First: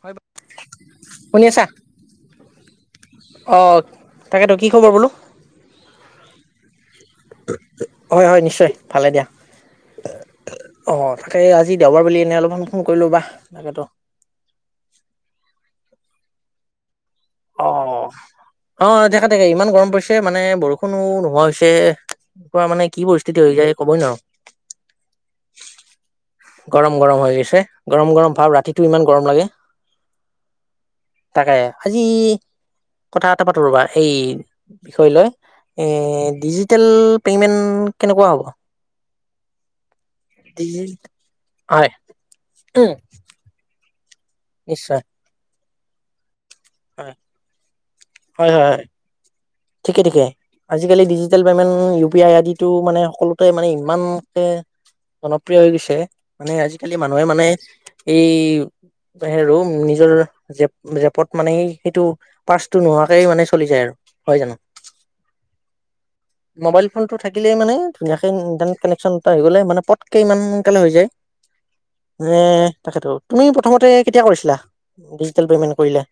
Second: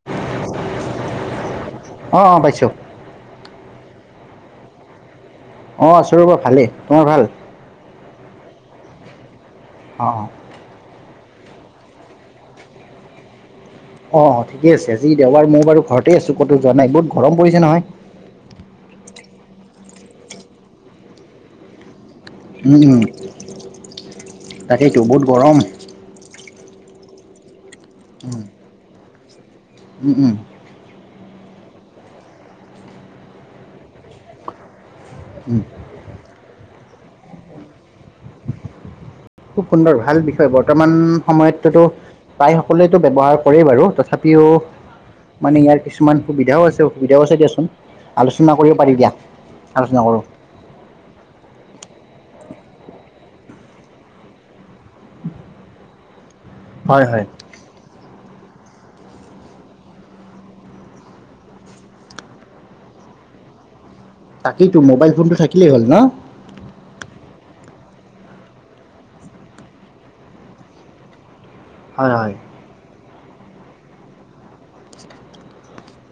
হয় শুনি আছা অঁ অঁ পাইছোঁ অ, তাকেতো কি খবৰ বোলো? অ, আছোঁ ৰবা ভালেই তোমাৰ ভাল? হয়-হয় নিশ্চয় ভালে দিয়া। অ', অ', অ তাকে এই আজি দেওবাৰ বুলি এনে অলপমান ফোন কৰিলো বা তাকেতো। অ, ঠিকে আছে আজি দেওবাৰ মই বাৰু ঘৰতে আছো ক'তো যোৱা নাই বহুত গৰম পৰিছে অ নহয় অ অ দেখে দেখে ইমান গৰম পৰিছে মানে বৰষুণো নোহোৱা হৈছে এনেুৱা উম উম মানে তাকেইতো বহুত গৰম গৰম গৰম হৈ গৈছে গৰম গৰম ভাব ৰাতিটো ইমান গৰম লাগে উম উম তাকে আজি কথা এটা পাতো ৰ'বা এই বিষয় লয় উম এ ডিজিটেল পেমেণ্ট কেনেকুৱা হ'ব খুব সুন্দৰ হয় ভাল বিষয় ডিজি বৰ্তমান সময়তো হয় উম, নিশ্চয় মানে ইয়াৰ কিছুমান সুবিধাও আছে হয় অসুবিধাও আছে দিয়াচোন হয় আলোচনা হয় হয় কৰিব পাৰি দিয়া ঠিকে আলোচনা ঠিকে কৰোঁ আজিকালি digital payment U P I ইত্যাদিটো মানে সকলোতে মানে ইমানকে জনপ্ৰিয় হৈ গৈছে মানে আজিকালি হয় মানুহে হয় মানে এই হে নিজৰ জেপ জেপত মানে সেইটো পাৰ্চটো নোহোৱাকেই মানে চলি যায় আৰু হয় জানো তাকেইতো মোবাইল ফোনটো থাকিলেই হ'ল ন মোবাইল ফোনটো থাকিলে মানে ধুনীয়াকে ইণ্টাৰনেট কানেকশন এটা হৈ গ'লে মানে পটকে ইমানকালে হৈ যায় হয় হয় তাকেতো তুমি প্ৰথমতে কেতিয়া কৰিছিলা ডিজিটেল পেমেন্ট কৰিলো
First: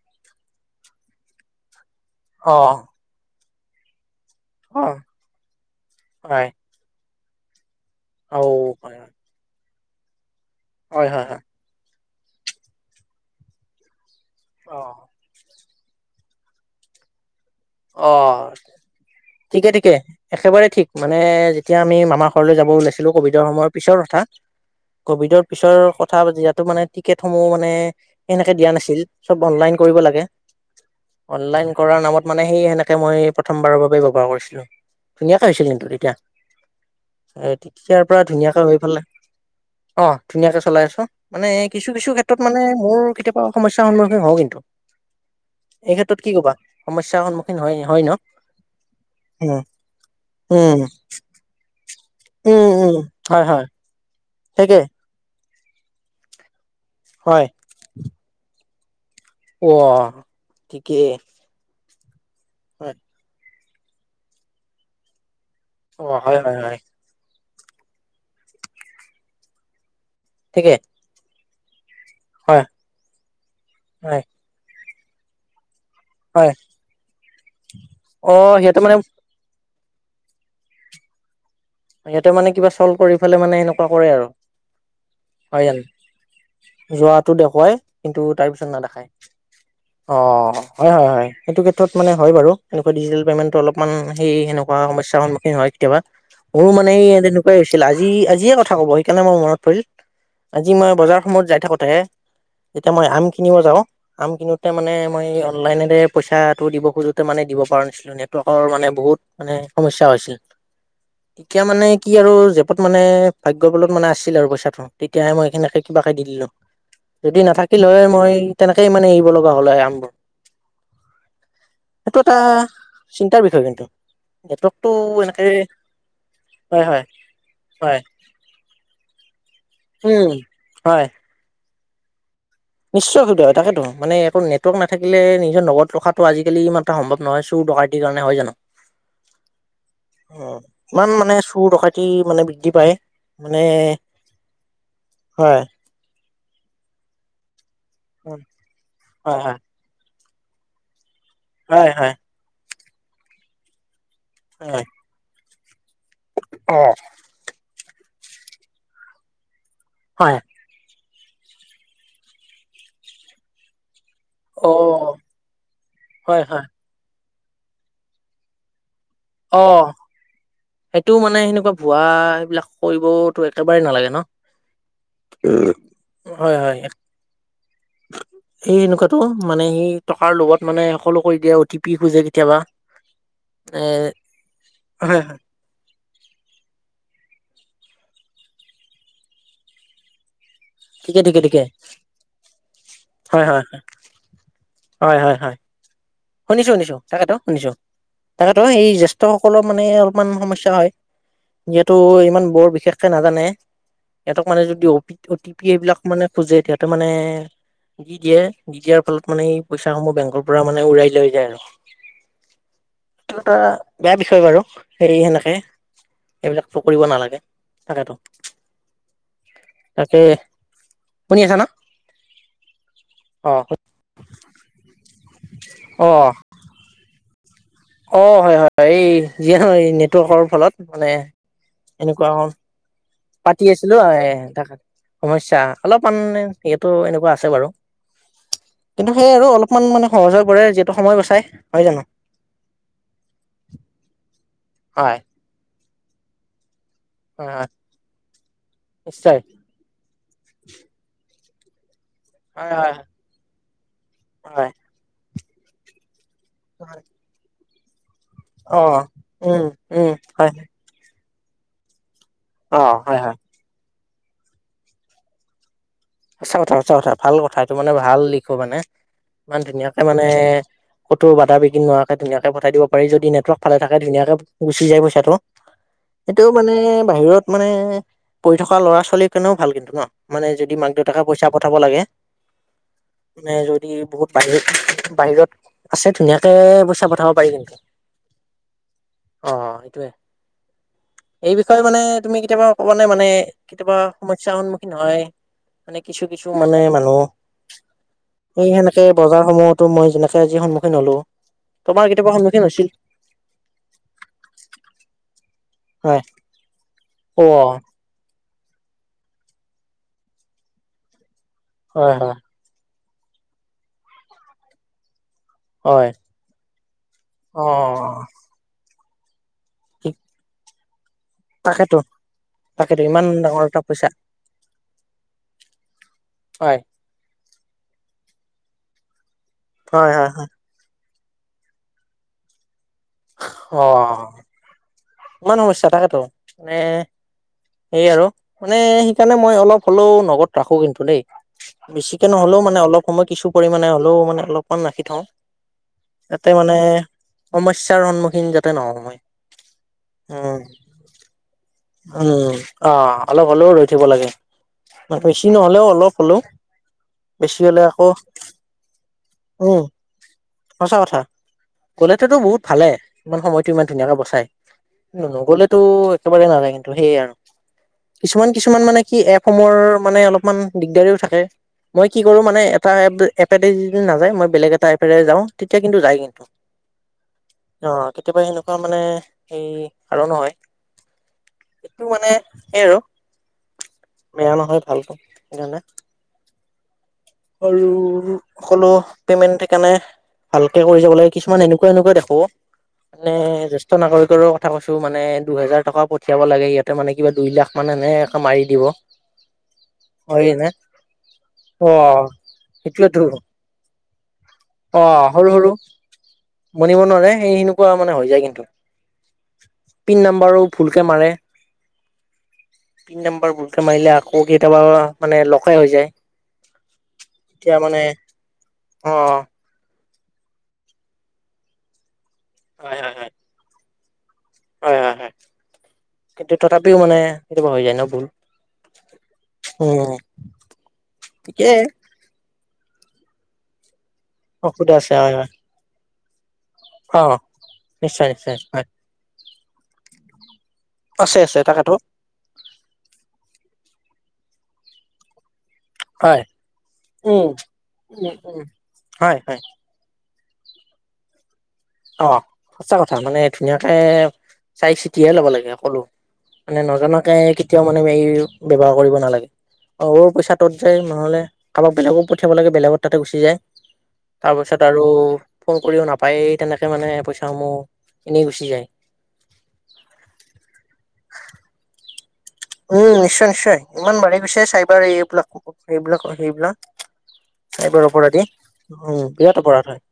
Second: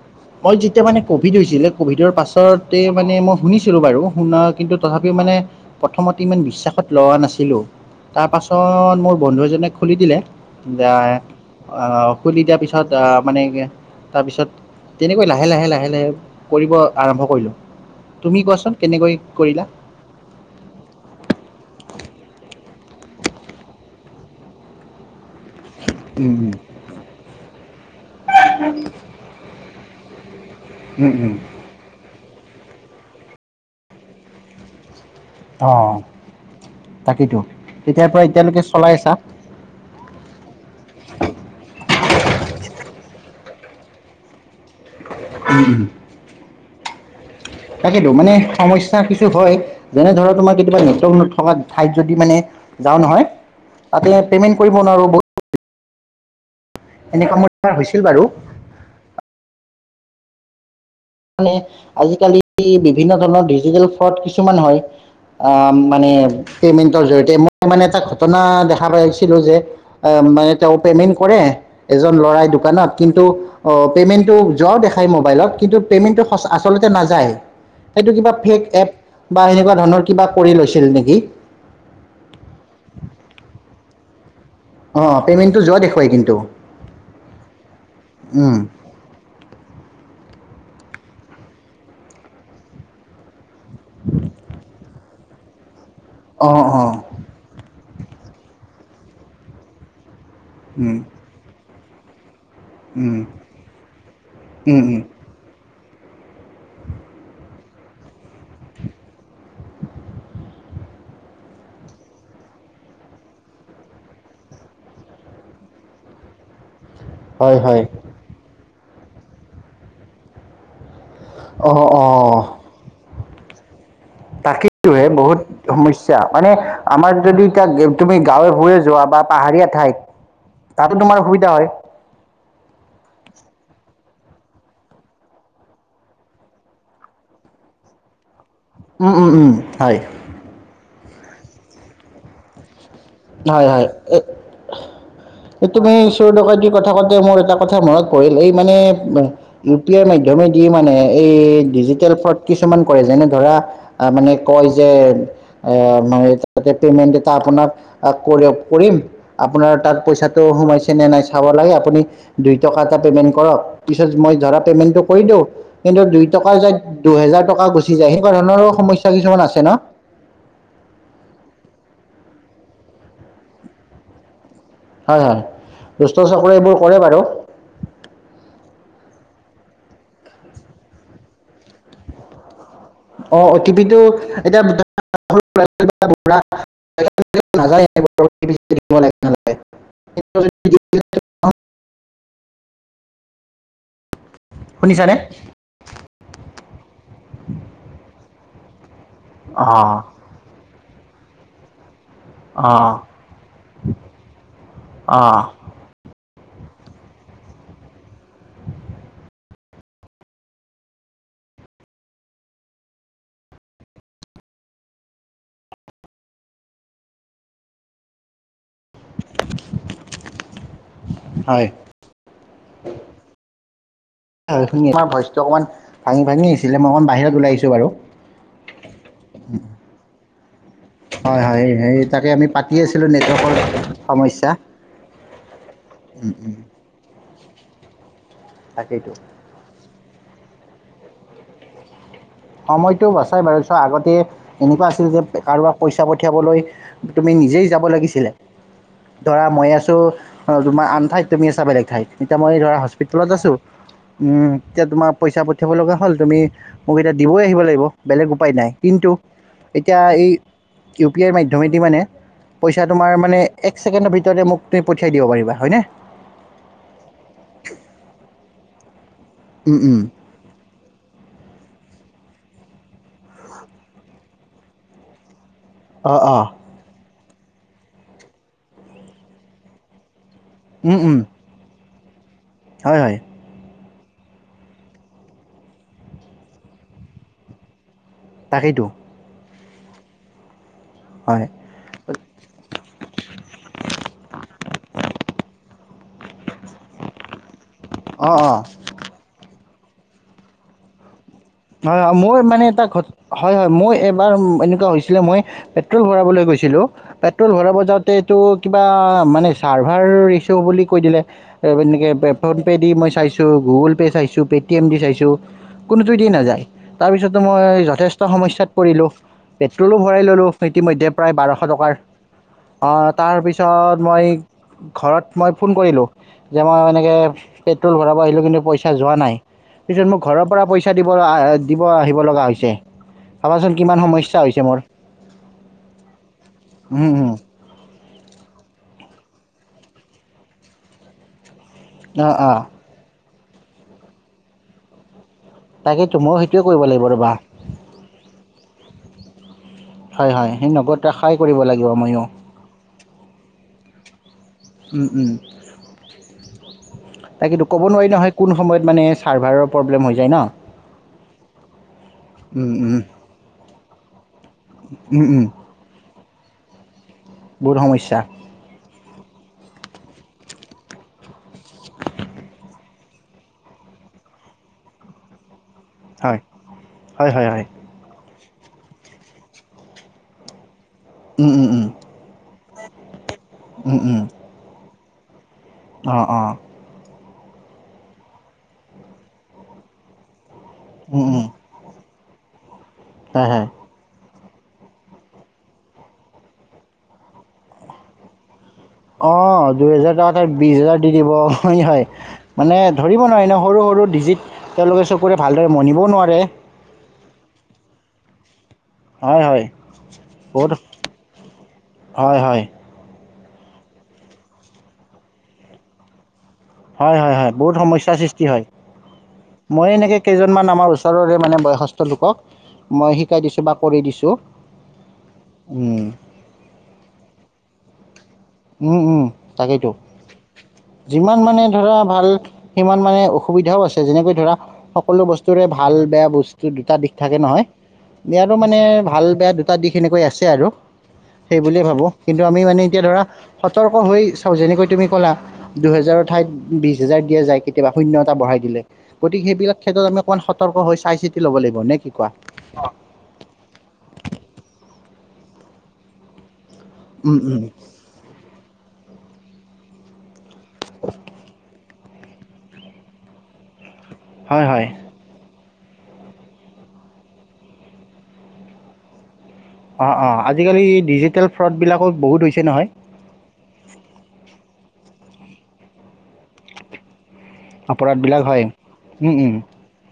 মই যেতিয়া মানে কভিড হৈছিলে কভিডৰ অ পাছতে মানে মই শুনিছিলো বাৰু শুনা কিন্তু অ তথাপিও মানে প্ৰথমতে ইমান হয় বিশ্বাসত লোৱা নাছিলো তাৰ অ পাছত হয় হয় মোৰ বন্ধু এজনে খুলি দিলে যে হয় হয় হয় আহ খুলি দিয়াৰ পিছত মানে তাৰপিছত অ তেনেকৈ লাহে লাহে লাহে কৰিব আৰম্ভ কৰিলো তুমি অ কোৱাচোন কেনেকৈ কৰিলা? ঠিকে ঠিকে একেবাৰে ঠিক মানে যেতিয়া আমি মামা ঘৰলৈ যাব ওলাইছো কভিডৰ সময়ৰ পিছত তথা কভিডৰ পিছৰ কথা উম উম যাতো মানে টিকেট সমূহ মানে এনেকে দিয়া নাছিল চব অনলাইন কৰিব লাগে উম উম অনলাইন কৰাৰ নামত মানে সেই সেনেকে মই প্ৰথমবাৰৰ বাবে ব্যৱহাৰ কৰিছিলো ধুনাকে হৈছিল অ কিন্তু তেতিয়া তাকেইতো তে ইয়াৰ তেতিয়াৰ পৰা ধুনীয়াকে এতিয়ালৈকে হৈ চলাই পালে আছা? অ ধুনীয়াকে চলাই আছো মানে কিছু কিছু ক্ষেত্ৰত মানে মোৰ কেতিয়াবা সমস্যাৰ সন্মুখীন হওঁ কিন্তু এই ক্ষেত্ৰত কি কবা সমস্যাৰ সন্মুখ তাকেইেতো মানে সমস্যা কিছু উম হয় যেনে ধৰ তোমাৰ উম কেতিয়াবা নট নথকা ঠাই যদি মানে উম উম যাওঁ নহয় হয় হয় তাতে পেমেন্ট কৰিব তাকে নোৱাৰো ব এনেকুৱা হয় মোৰ হৈছিল বাৰু অ ঠিকেই মানে আজিকালি হয় বিভিন্ন ধৰণৰ ডিজিটেল ফ্ৰড কিছুমান হয় আহ অ', মানে হয়, হয়, হয়, পেমেন্টৰ জৰিয়তে মই মানে এটা ঘটনা দেখা পাইছিলো যে অ মানে তেওঁ ঠিকেই পেমেণ্ট কৰে এজন ল'ৰাই হয়, দোকানত কিন্তু অ হয়, পেমেন্টটো যোৱা দেখ ম নাটো হয় কা অ', সিহঁতে মানে ধনৰ কিবা কৰি লৈছিল নেকি সিহঁতে মানে কিবা চল্ভ কৰি ফেলে মানে এনেকুৱা কৰে আৰু অ পেমেণ্টটো যোৱা দেখুৱাই কিন্তু যোৱাতো দেখুৱাই কিন্তু উম তাৰপিছত নাদাখায় অ হয় হয় হয় এইটো ক্ষেত্ৰত মানে হয় বাৰু এনেকুৱা ডিজিটেল পে'মেণ্টটো অলপমান সেই সেনেুৱা সমস্যা সন্মুখীন হয় কেতিয়াবা অঁ মোৰ অঁ মানে তেনেকুৱাই ছিল আজি আজিয়ে কথা ক'ব সেইকাৰণে মই মনত পৰিল আজি মই উম বজাৰ সমূত যাই থাকোতেহে এতিয়া মই উম আম কিনিব যাওঁ আম কিনোতে উম মানে উম মই অনলাইনে পইচাটো দিব খোজোতে মানে দিব পৰাাৰ নাছিলো নেটৱৰ্কৰ মানে বহুত মানে সমস্া হৈছিল [unintelligible] এতিয়া মানে কি আৰু জেপত মানে ভাগ্যবলত মানে আছিল আৰু পইচাটোতিাহে মই সিনে কিবাকে দিম যদি নাথাকিলে হয় মই তেনেকেই মানে এৰিব লগা হ'ল আমবোৰ অঁ সেইটো এটা অঁ চিন্তাৰ বিষয়ে কিন্তু নেটৱৰ্কটো তাকেইটো বহুত এনেকে সমস্যা মানে হয় হয় আমাৰ যদি এতিয়া হয় তুমি গাঁৱে সুৰে যোৱা বা পাহাৰীয়া ঠাইত উম তাতো হয় তোমাৰ সুবিধা হয় নিশ্চয় অসুবিধা হয় তাকেতো মানে নেটৱৰ্ক নাথাকিলে নিজৰ নত ৰখাটো আজিকি ই এটা সম্ভৱ নহয় চুৰ দৰকাৰটিৰ কাৰণে হয় জানো উম উম উম হয় অ ইমান মানে চুৰ টকাতি মানে বৃদ্ধি পায় মানে হয় হয় হয় এই তুমি ট য কথা কাতে মোৰ এটা কথা মনত পৰিল উম এই মানে হয় হয় ইউ পি আইৰ মাধ্যমে যি মানে এই হয় ডিজিটেল হয় ফ্ৰড কিছুমান কৰে যেনে ধৰা মানে কয় হয় যে তাতে অ পে'মেণ্ট এটা আপোনাক কৰি কৰিম আপোনাৰ তাত হয় পইচাটো সোমাইছে নে নাই চাব লাগে আপুনি দুই টকা এটা পেমেন্ট কৰক পিছত মই ধৰা অ পে'মেণ্টটো কৰি দিওঁ কিন্তু দুই হয় টকা হয় য দুহেজাৰ টকা গুচি য সনেুৱাৰণৰ সমস্য অ সেইটো মানে সেনেকুৱা ভুৱা এইবিলাক কৰিবতো একেবাৰেই নালাগে ন হয় হয় দুষ্ট চকৰে এইবোৰ কৰে বাৰু এই এনেকুৱাতো মানে সি টকাৰ লগবত মানে সকলো কৰি দিয়ে অ টি পি খোজে কেতিয়াবা অ অ' টি এ পি টো এতিয়া হয় হয় নাযায় ঠিকে ঠিকে ঠিকে। হয় হয়। শুনিছানে? হয় হয় হয় শুনিছো শুনিছো তাকেতো শুনিছো তাকেতো এই জ্যেষ্ঠসকলৰ মানে অ' অলপমান সমস্যা হয়। [unintelligible] ত ইমান বৰ অ' বিশেষকে নাজানে সিহঁতক মানে যদি অ অ টি পি এইবিলাক মানে। খোজে সহতে মানে দি দিয়ে দি দিয়াৰ ফলত মানে এই পইচা সমূহ বেংকৰ পৰা মানে উৰাই। লৈ যায় আৰু এইটো এটা বেয়া বিষয় বাৰু হে সেনেকে। এইবিলাক কৰিব নালাগে তাকেতো তাকে। শুনি আছা ন হয় হয়ুনিমাৰ ভইচটো অকমান অ ভাঙি ভাঙি আছিলে মই অকমান বাহিৰত ওলাইছিলো। অ হয় হয় এই যিয়ে নহ নেটৱৰ্কৰ ফলত মানে এনেকুৱা। পি আছিলো। পাতি আছিলো ত সমস্যা অলপমান সটোো এনেকুৱা আছে বাৰু। কিন্তু তাকেইতো সেই আৰু অলপমান মানে সহজ হৈ কৰে যিহেতু সময় বচাই হয় জানো? সময়তটো বচাই বাৰছ আগতে এনেকুৱা আছিল হয় যে কাৰোবাক পইচা পঠিয়াবলৈ। তুমি হয় নিজেই হয় যাব লাগিছিলে নিশ্চয় ধৰা মই আছো তোমাৰ আনঠাইত। তুমি আছা বেলেগ ঠাইত এতিয়া মই হয় ধৰা হয় হস্পিতলত আছো উম হয় তেতিয়া তোমাৰ পইচাা। পঠিয়াব লগা হ'ল তুমি। হয়। ব অ উম এ। উম হয় পি আইৰ মাধ্যমেদি মানে অ পইচা তোমাৰ হয় হয় মানে এক ছেকেণ্ডৰ ভিতৰতে মোক তুমি পঠিয়াই দিব পাৰিবা হয়নে? সঁচা কথা সঁচা কথা ভাল কথা এইটো মানে ভাল লিখো মানে ইমান উম, উম, ধুনীয়াকে মানে ক'তো বাধা বিঘিনোৱাৰ। ধুনীয়াকে পঠাই দিব পাৰি যদিেটৱৰ্কালে থাকে ধুনীয়াক গুচি যায় পইচাটো। অঁ, অঁ, সেইটোও মানে বাহিৰত মানে পঢ়ি থকা ল'ৰা ছোৱালীৰ কাৰণেও ভাল কিন্তু ন? মানে যদি মাক উম, উম, দেউতাকে পইচা পঠাব লাগে। হয় হয়। মানে যদি বহুত বাহিৰত বাহিৰত আছে ধুনীয়াকে পইচা পঠাব পাৰি তেন্তে। তাকেইটো। অ সেইটোয়ে। এই বিষয়ে মানে তুমি কেতিয়াবা কব নে মানে কেতিয়াবা সমস্যাৰ সন্মুখীন হয়। মানে কিছু কিছু মানে মানুহ অঁ, অঁ। এই সেনেকে বজাৰ সমূহত। ত মই যেনেকে আজ সন্মুখীন হ'লো। হয় তোমাৰ হয় কেতিয়াবা মই সন্মুখীন মানে এটা হৈছিল ঘ হয় হয় মই এবাৰ এনেকুৱা হৈছিলে মই। পেট্ৰল হয় ভৰাবলৈ গৈছিলো অ পেট্ৰল ভৰাবজাওঁতে। হয় হয় [unintelligible] চাইছোঁ গুগল পে' চাইছোঁ পে'টি এম দি চাইছোঁ। হয়। কোনোটো নাযায় তাৰ পিছতো মই অ যথেষ্ট সমস্যাত পৰিলো পেট্ৰলো ভৰাই ললো ইতিমধ্য। প্ৰায় বাৰশ টকাৰ তাকেতো তাকেতো ইমান ডাঙৰ এটা তাৰপিছত পইচা মই। ঘৰত মই ফোন কৰিলো যে হয় মই এনেকে পেট্ৰল ভৰাব আহিলো কিন্তু। পইচা যোৱা নাই পিছত হয় মোক হয় ঘৰৰ হয় পৰা পইচা দিব দিব আহিব লগা হৈছে। ভাবাচোন অ কিমান সমস্যা হৈছে মোৰ। ইমান সমস্যা থাকেতো মানে? সেই আৰু মানে সেইকাৰণে মই অলপ হ'লেও নগদ ৰাখো কিন্তু দেই। বেছিকে অঁ নহলেও অঁ মানে অলপ সময় কিছু পৰিমাণে হলেও মানে অলপমান ৰাখি থওঁ। তাকেতো ময়ো তাতে সেইটোৱে মানে কৰিব লাগিব ৰ'বা সমস্যাৰ সন্মুখীন যাতে নহয়। হয় হয় সেই নগদ আশাই কৰিব লাগে। উম অ অলপ হলেও ৰৈ থিব লাগে। বেছি নহলেও অলপ হ'লেও। তাক বেছি কিন্তু হলে ক'ব আকৌ নোৱাৰি নহয় কোন সময়ত মানে চাৰ্ভাৰৰ প্ৰব্লেম হৈ যায় ন। গ'লেতেতো বহুত ভালে ইমান সময়। ইমান ধুনীয়াকে বচাই কি নগ'লেতো একেবাৰে নালাগ সেইয়ে আৰু বহুত সমস্যা কিছুমান কিছুমান মানে কি এপসমূহৰ মানে অলপমান দিগদাৰও থাকে। মই কি কৰো মানে এটা এপদি নাযায় মই বেলেগ এটা এপ যাওঁ। তেতিয়া কিন্তু যায় হয় কিন্তু হয় হয় হয় অ। কেতিয়াবা সেনেকুৱা মানে এই আৰু নহয়। অঁ এইটো মানে সেই আৰু বেয়া নহয় ভালটো। সেইকাৰণে অ অ। আৰু সকলো পেমেন্ট সেইকাৰণে ভালকে কৰি যাব লাগে কিছুমান এনেকুৱা এনেকুৱাই দে মানে হয় হয় জেষ্ঠ নাগৰিকৰো ব কথা কৈছো মানে দুহেজাৰ টকা পঠিয়াব লাগে ইয়াতে মানে কাই লাখ মানে মাৰি দিব অ দুইহেজাৰ টকা হয় তাত নে বিশ হেজাৰ দি দিব অনি হয় মানে সেইটোয়েতো ধৰিব নোৱাৰি ন সৰু সৰু ডিজিট তেওঁলোকে অ' চকুৰে সৰু ভালদৰে সৰু মনিবও নোৱাৰে মনিব নোৱাৰে, সেই সেনেকুৱা মানে হৈ যায় কিন্তু। হয় হয় পিন নাম্বাৰো বহুত ভুলকে মাৰে। হয়, হয়। ভূলকে মাৰিলে আকৌ কেতিয়াবা মানে লগাই হৈ যায়। হয়, হয়, হয়। বহুত এতিয়া মানে সমস্যা সৃষ্টি হয়। অ মই এনেকৈ কেইজনমান আমাৰ ওচৰৰে মানে বয়সস্থ হয় লোকক হয় মই হয় শিকাই দিছোঁ বা কৰি দিছোঁ। হয়, হয়, হয়। উম, কিন্তু, তথাপিও মানে কেতিাবা হৈ যায় ন ভুল? উম, উম তাকেইতো উম যিমান মানে ঠিকেই ধৰা ভাল সিমান মানে অসুবিধাও আছে যেনেকৈ ধৰা অসুবিধা আছে সকলো হয় হয় বস্তুৰে ভাল বেয়া বস্তু দুটা দিশ অ থাকে নহয় নিশ্চয় ইয়াৰো নিশ্চয় মানে হয় ভাল বেয়া দুটা দিশ এনেকৈ আছে আৰু। আছে আছে সেই বুলিয়ে তাকেতো ভাবো কিন্তু আমি মানে এতিয়া ধৰা সতৰ্ক হৈ চাও যেনেকৈ তুমি কলা দুহেজাৰ হয় ঠাইত বিশ হাজাৰ দিয়া উম যায় কেতিয়াবা শূন্য উম এটা উম বঢ়াই দিলে হয় গতিক হয় সেইবিলাক ক্ষেত্ৰত আমাক অকণ সতৰ্ক হৈ চাই চিতি ল'ব লাগিব। নে কি অ কোৱা সঁচা কথা মানে ধুনীয়াকে চাই চিতিয়াই ল'ব লাগে কলো। মানে নাজানকে উম উম কেতিয়াও মানে হেৰি ব্যৱহাৰ কৰিব নালাগে অ' পইচাত যায় নহ'লে কাৰোবাক বেলেগো পঠিয়াব লাগে, বেলেগৰ তাতে গুচি যায়। হয় তাৰপিছত হয় আৰু ফোন কৰিও নাপায়েই। তেনেকৈ মানে পইচাসমূহ এনেই গুছি যায়। অঁ অঁ আজিকালি ডিজিটেল ফ্ৰডবিলাকো বহুত হৈছে নহয় উম, নিশ্চয় নিশ্চয় ইমান বাঢ়ি গৈছে চাইবাৰ এইবিলাক এইবিলাক হয়। এইবিলাক চাইবাৰ অপৰাধবিলাক অপৰাধী হয় উম, বিৰাট অপৰাধ হয়।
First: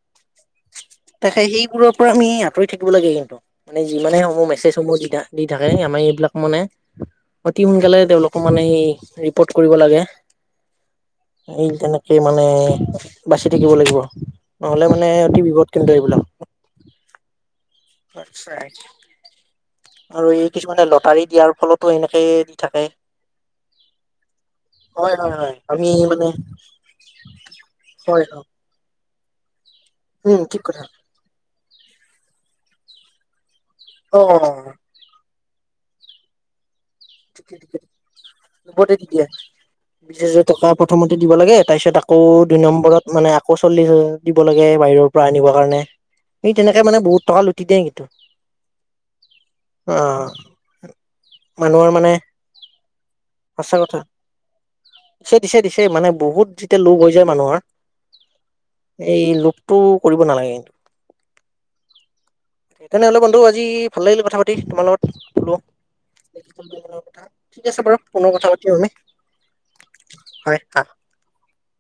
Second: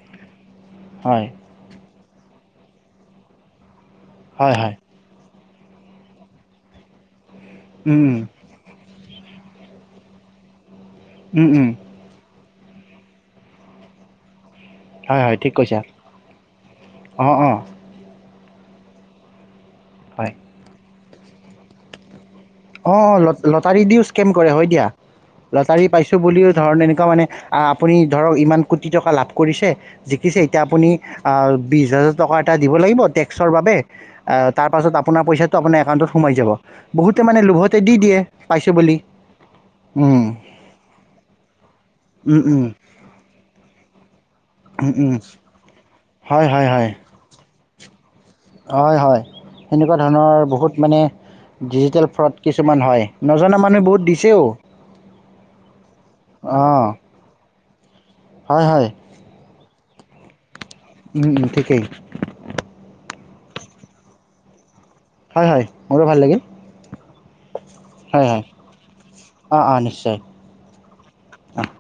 হয় তাকে, সেইবোৰৰ পৰা আমি আঁতৰি থাকিব লাগে। কিন্তু মানে যিমানে সমূহ হয় হয় মেছেজসমূহ যেতিয়া। দি থাকে আমাৰ এইবিলাক মানে অতি সোনকালে উম তেওঁলোকক মানে এই ৰিৰ্পট কৰিব লাগে উম উম এই উম তেনেকৈ মানে বাচি থাকিব লাগিব। নহ'লে মানে হয় হয় অতি ঠিক বিপদ কৈছা কিন্তু এইবিলাক। অঁ অঁ আচ্ছা আৰু হয় এই কিছুমানে লটাৰী দিয়াৰ ফলতো এনেকে দি থাকে অ' লটাৰী দিওঁ স্কেম কৰে হয় দিয়া। হয় হয় লটাৰী আমি পাইছোঁ মানে বুলিও ধৰ এনেকুৱা মানে আপুনি হয় ধৰক হয় ইমান কোটি টকা লাভ কৰিছে, জিকিছে, উম এতিয়া ঠিক কথা আপুনি বিশ হাজাৰ টকা এটা দিব লাগিব টেক্স। চৰ বাবে অ তাৰপাছত আপোনাৰ পইচাটো আপোনাৰ একাউন্টত সোমাই যাব, বহুতে মানে লোভতে দি দিয়ে। পাইছোঁ বহুতে বুলি দি দিয়ে। বিশ উম, হাজাৰ টকা প্ৰথমতে দিব লাগে তাৰপিছত আকৌ উম, দুই উম, নম্বৰত মানে আকৌ চল্লিশ হাজাৰ দিব লাগে উম, বাহিৰৰ উম, পৰা আনিবৰ কাৰণে, হয় সেই হয় তেনেকে হয় মানে বহুত টকা লুটি দিয়ে কিন্তু। হয় হয় অ সেনেকুৱা ধৰণৰ বহুত মানে মানুহৰ ডিজিটেল মানে ফ্ৰড কিছুমান হয়। নজনা মানুহে বহুত দিছেও। পিছে দিছে দিছে মানে বহুত যেতিয়া অঁ লোভ হৈ যায় মানুহৰ হয় হয় এই লোভটো কৰিব নালাগে কিন্তু। উম ঠিকেই। তেনেহ'লে বন্ধু আজি ভাল লাগিলে কথা পাতি তোমাৰ হয় লগত। হয় মোৰো ভাল লাগিল [inaudible] ঠিক আছে বাৰু হয় পুনৰ হয় কথা পাতিম আমি। অঁ অঁ নিশ্চয় হয় হা। অহ।